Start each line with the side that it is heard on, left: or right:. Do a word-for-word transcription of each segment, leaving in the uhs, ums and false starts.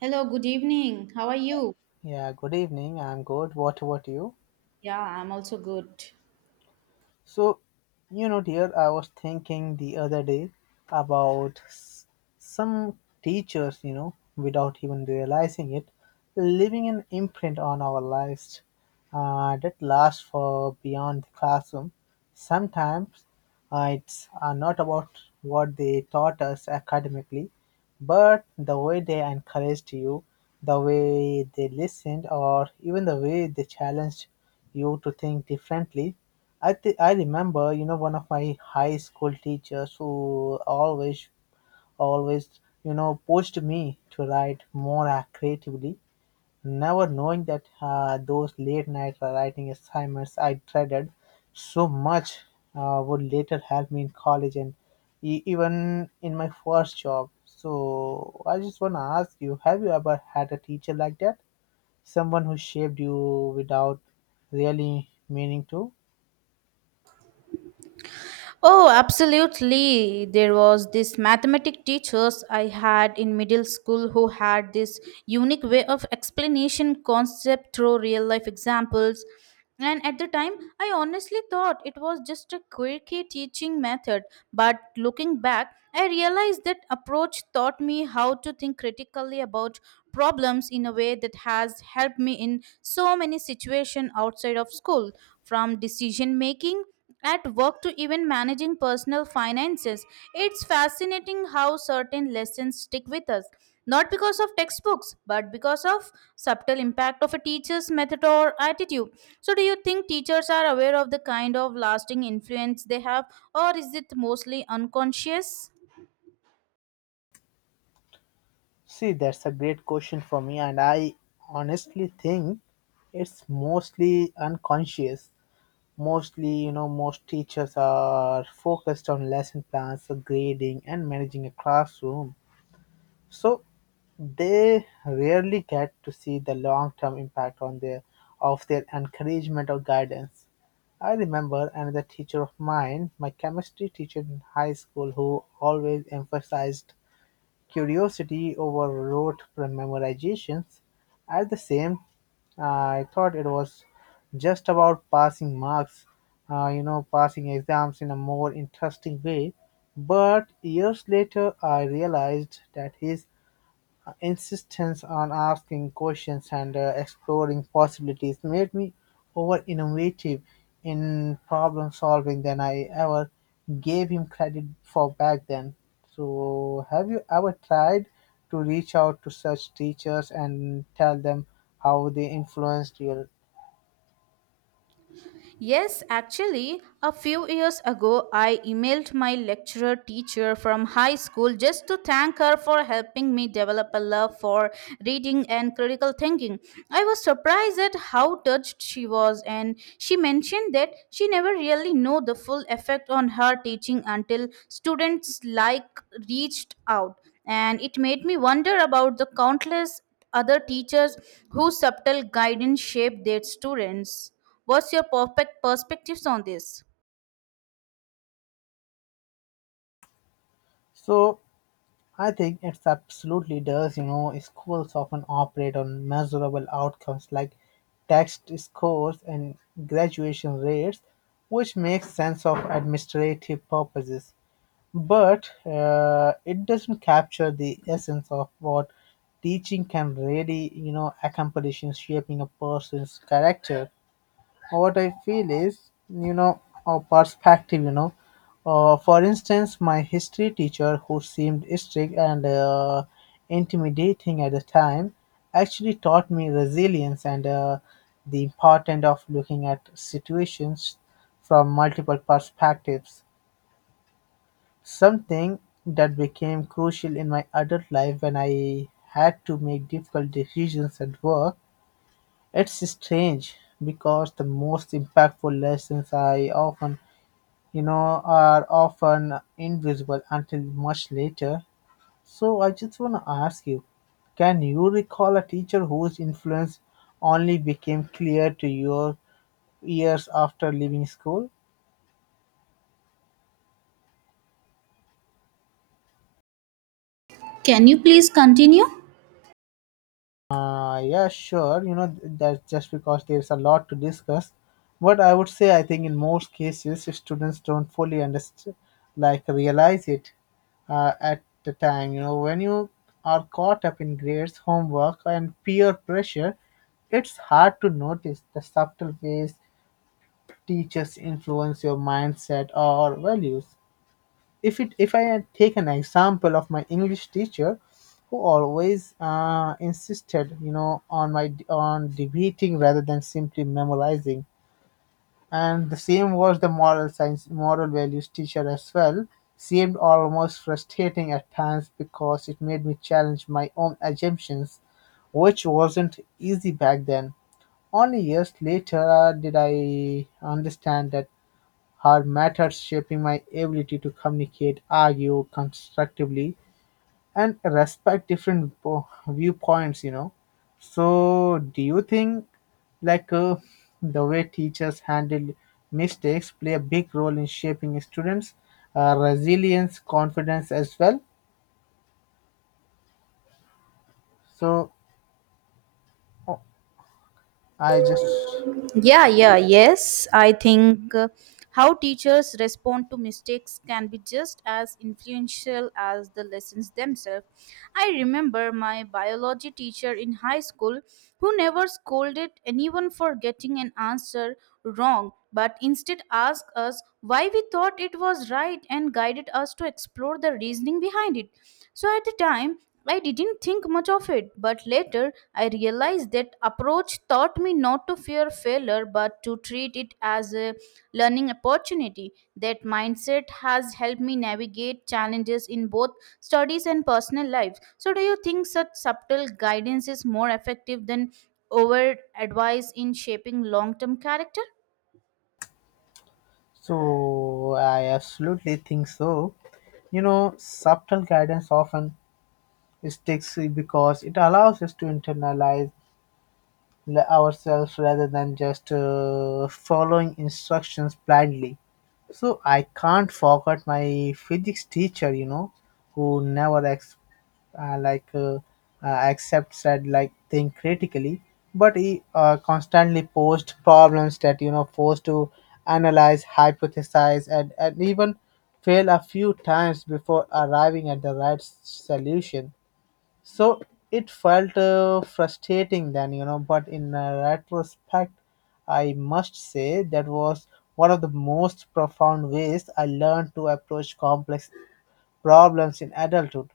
right: Hello, good evening. How are you?
left: Yeah, good evening. I'm good. What about you?
right: Yeah, I'm also good.
left: So, you know, dear, I was thinking the other day about s- some teachers, you know, without even realizing it, leaving an imprint on our lives uh, that lasts for beyond the classroom. Sometimes uh, it's uh, not about what they taught us academically, but the way they encouraged you, the way they listened, or even the way they challenged you to think differently. I th- I remember, you know, one of my high school teachers who always always, you know, pushed me to write more uh, creatively, never knowing that uh, those late night writing assignments I dreaded so much uh, would later help me in college and e- even in my first job. So I just want to ask you, have you ever had a teacher like that? Someone who shaped you without really meaning to?
right: Oh, absolutely. There was this mathematic teachers I had in middle school who had this unique way of explanation concept through real life examples. And at the time, I honestly thought it was just a quirky teaching method. But looking back, I realized that approach taught me how to think critically about problems in a way that has helped me in so many situations outside of school, from decision making at work to even managing personal finances. It's fascinating how certain lessons stick with us, not because of textbooks, but because of subtle impact of a teacher's method or attitude. So do you think teachers are aware of the kind of lasting influence they have or is it mostly unconscious?
left: See, that's a great question for me, and I honestly think it's mostly unconscious. Mostly, you know, most teachers are focused on lesson plans, so grading, and managing a classroom. So they rarely get to see the long-term impact on their of their encouragement or guidance. I remember another teacher of mine, my chemistry teacher in high school, who always emphasized curiosity overrode memorization; at the same, uh, I thought it was just about passing marks, uh, you know, passing exams in a more interesting way. But years later, I realized that his insistence on asking questions and uh, exploring possibilities made me over-innovative in problem solving than I ever gave him credit for back then. So, have you ever tried to reach out to such teachers and tell them how they influenced you?
right: Yes, actually, a few years ago, I emailed my lecturer teacher from high school just to thank her for helping me develop a love for reading and critical thinking. I was surprised at how touched she was, and she mentioned that she never really knew the full effect on her teaching until students like reached out. And it made me wonder about the countless other teachers whose subtle guidance shaped their students. What's your perfect perspectives on this?
left: So, I think it's absolutely does. You know, schools often operate on measurable outcomes like test scores and graduation rates, which makes sense of administrative purposes. But uh, it doesn't capture the essence of what teaching can really, you know, accomplish in shaping a person's character. What I feel is, you know, a perspective, you know. Uh, For instance, my history teacher, who seemed strict and uh, intimidating at the time, actually taught me resilience and uh, the importance of looking at situations from multiple perspectives. Something that became crucial in my adult life when I had to make difficult decisions at work. It's strange because the most impactful lessons I often, you know, are often invisible until much later. So I just want to ask you, can you recall a teacher whose influence only became clear to your years after leaving school?
right: Can you please continue?
left: Uh, yeah, sure. You know, th- that's just because there's a lot to discuss. But I would say, I think in most cases, students don't fully understand, like realize it uh, at the time. You know, when you are caught up in grades, homework, and peer pressure, it's hard to notice the subtle ways teachers influence your mindset or values. If it if I take an example of my English teacher, who always uh, insisted, you know, on my on debating rather than simply memorizing, and the same was the moral science moral values teacher as well. Seemed almost frustrating at times because it made me challenge my own assumptions, which wasn't easy back then. Only years later uh, did I understand that her methods shaping my ability to communicate, argue constructively, and respect different po- viewpoints, you know. So, do you think like uh, the way teachers handle mistakes play a big role in shaping students' uh, resilience, confidence as well? So, oh, I just
right: Yeah, yeah, yes. I think uh, how teachers respond to mistakes can be just as influential as the lessons themselves. I remember my biology teacher in high school who never scolded anyone for getting an answer wrong, but instead asked us why we thought it was right and guided us to explore the reasoning behind it. So at the time, I didn't think much of it, but later I realized that approach taught me not to fear failure but to treat it as a learning opportunity. That mindset has helped me navigate challenges in both studies and personal life. So, do you think such subtle guidance is more effective than overt advice in shaping long term character?
left: so I absolutely think so. You know, subtle guidance often sticks because it allows us to internalize l- ourselves rather than just uh, following instructions blindly. So I can't forget my physics teacher, you know, who never ex- uh, like uh, uh, accept said like think critically, but he uh, constantly posed problems that you know forced to analyze, hypothesize, and, and even fail a few times before arriving at the right s- solution. So it felt uh, frustrating then, you know, but in uh, retrospect, I must say that was one of the most profound ways I learned to approach complex problems in adulthood.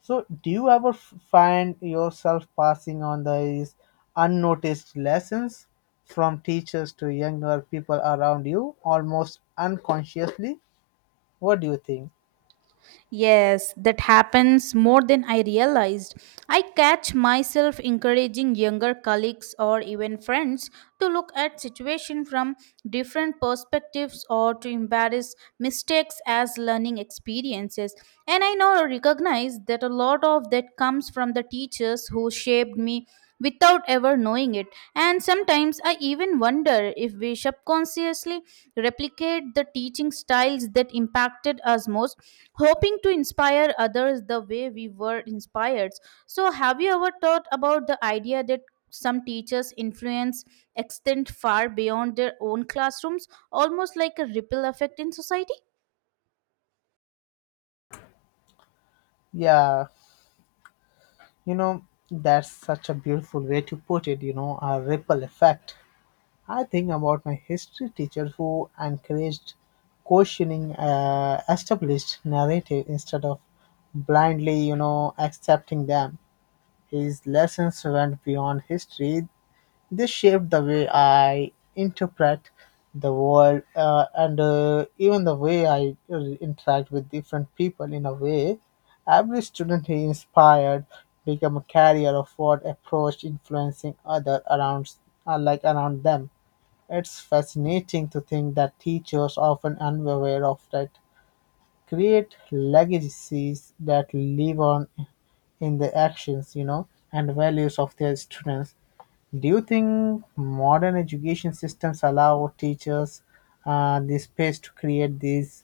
left: So, do you ever f- find yourself passing on these unnoticed lessons from teachers to younger people around you almost unconsciously? What do you think?
right: Yes, that happens more than I realized. I catch myself encouraging younger colleagues or even friends to look at situation from different perspectives or to embrace mistakes as learning experiences. And I now recognize that a lot of that comes from the teachers who shaped me without ever knowing it. And sometimes I even wonder if we subconsciously replicate the teaching styles that impacted us most, hoping to inspire others the way we were inspired. So, have you ever thought about the idea that some teachers' influence extend far beyond their own classrooms, almost like a ripple effect in society?
left: Yeah. You know, that's such a beautiful way to put it, you know, a ripple effect. I think about my history teacher who encouraged questioning uh, established narrative instead of blindly, you know, accepting them. His lessons went beyond history, this shaped the way I interpret the world uh, and uh, even the way I uh, interact with different people in a way. Every student he inspired became a carrier of what approach influencing other around uh, like around them. It's fascinating to think that teachers often unaware of that create legacies that live on in the actions you know and values of their students. Do you think modern education systems allow teachers uh, the space to create these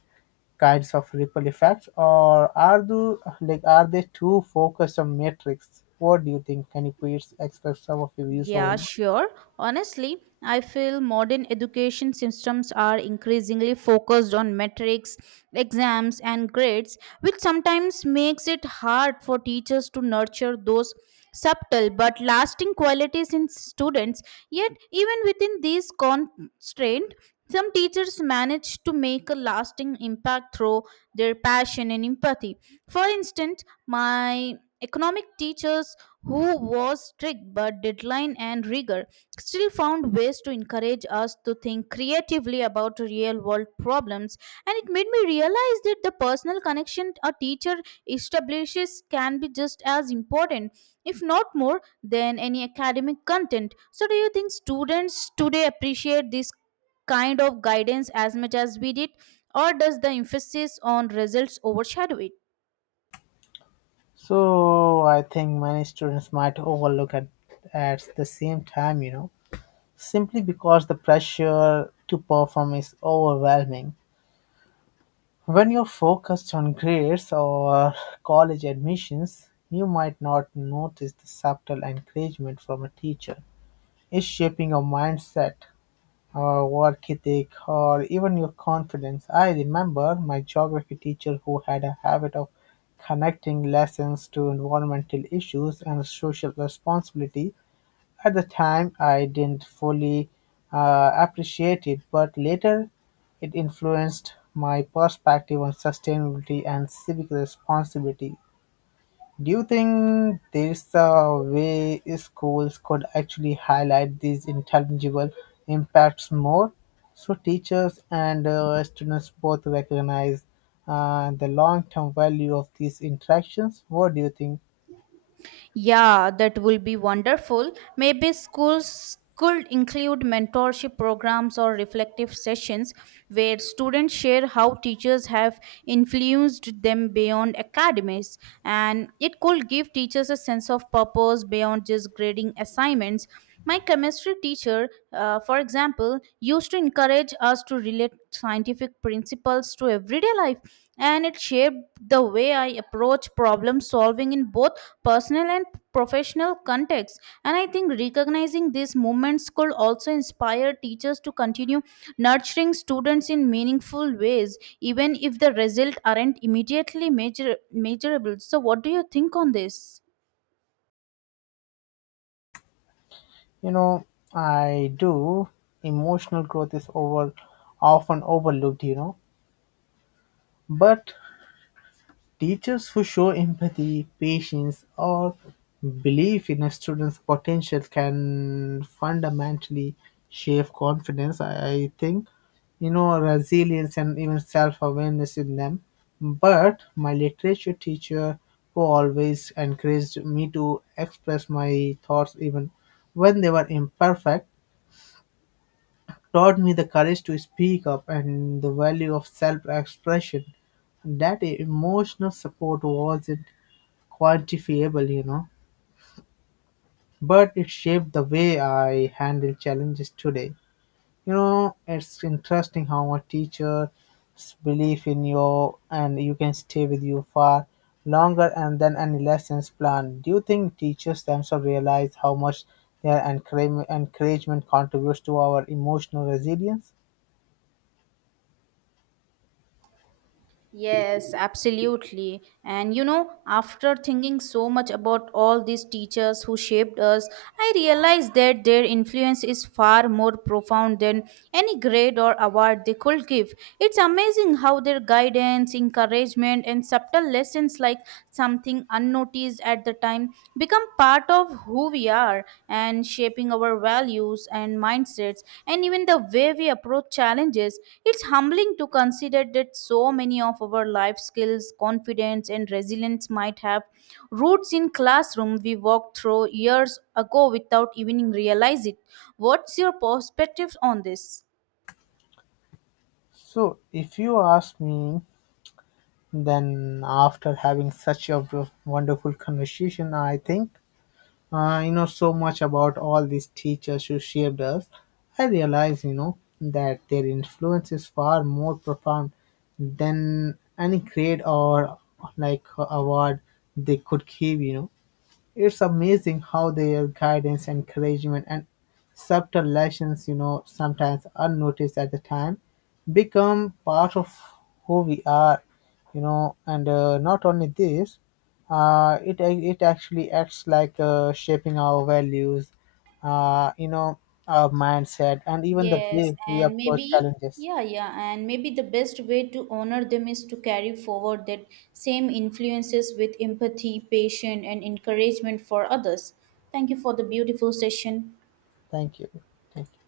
left: kinds of ripple effects, or are do like are they too focused on metrics? What do you think? Can you please express some of your views over
right: Yeah,
left: here?
right: sure. Honestly, I feel modern education systems are increasingly focused on metrics, exams, and grades, which sometimes makes it hard for teachers to nurture those subtle but lasting qualities in students. Yet, even within these constraints, some teachers manage to make a lasting impact through their passion and empathy. For instance, my economic teachers who was strict but deadline and rigor, still found ways to encourage us to think creatively about real world problems. And it made me realize that the personal connection a teacher establishes can be just as important, if not more, than any academic content. So, do you think students today appreciate this kind of guidance as much as we did? Or does the emphasis on results overshadow it?
left: So I think many students might overlook at at the same time you know simply because the pressure to perform is overwhelming. When you're focused on grades or uh, college admissions, you might not notice the subtle encouragement from a teacher. It's shaping your mindset, or work ethic, or even your confidence. I remember my geography teacher who had a habit of connecting lessons to environmental issues and social responsibility at the time. I didn't fully uh, appreciate it, but later it influenced my perspective on sustainability and civic responsibility. Do you think there's a way schools could actually highlight these intangible impacts more, so teachers and uh, students both recognize uh, the long term value of these interactions? What do you think?
right: Yeah, that will be wonderful. Maybe schools could include mentorship programs or reflective sessions where students share how teachers have influenced them beyond academies. And it could give teachers a sense of purpose beyond just grading assignments. My chemistry teacher, uh, for example, used to encourage us to relate scientific principles to everyday life, and it shaped the way I approach problem solving in both personal and professional contexts. And I think recognizing these moments could also inspire teachers to continue nurturing students in meaningful ways, even if the results aren't immediately measure- measurable. So, what do you think on this?
left: You know, I do. Emotional growth is over often overlooked, you know. But teachers who show empathy, patience, or belief in a student's potential can fundamentally shape confidence, I I think. You know, resilience and even self awareness in them. But my literature teacher who always encouraged me to express my thoughts even when they were imperfect taught me the courage to speak up and the value of self-expression. That emotional support wasn't quantifiable, you know, but it shaped the way I handle challenges today. You know, it's interesting how a teacher's belief in you and you can stay with you far longer and than any lessons planned. Do you think teachers themselves realize how much their encourage- encouragement contributes to our emotional resilience?
right: Yes, absolutely. And you know, after thinking so much about all these teachers who shaped us, I realized that their influence is far more profound than any grade or award they could give. It's amazing how their guidance, encouragement, and subtle lessons, like something unnoticed at the at the time become part of who we are and shaping our values and mindsets and even the way we approach challenges. It's humbling to consider that so many of our life skills, confidence, and resilience might have roots in classroom we walked through years ago without even realize it. What's your perspective on this?
left: So, if you ask me, then after having such a w- wonderful conversation, I think uh, you know so much about all these teachers who shaped us. I realize, you know, that their influence is far more profound than any grade or like award they could give. You know, it's amazing how their guidance, encouragement, and subtle lessons, you know, sometimes unnoticed at the time, become part of who we are, you know. And uh, not only this, uh, it it actually acts like uh, shaping our values, uh, you know, our mindset, and even the
right: Yes,
left: way we
right: and
left: approach
right: maybe,
left: challenges.
right: yeah, yeah, and maybe the best way to honor them is to carry forward that same influences with empathy, patience, and encouragement for others. Thank you for the beautiful session.
left: Thank you. Thank you.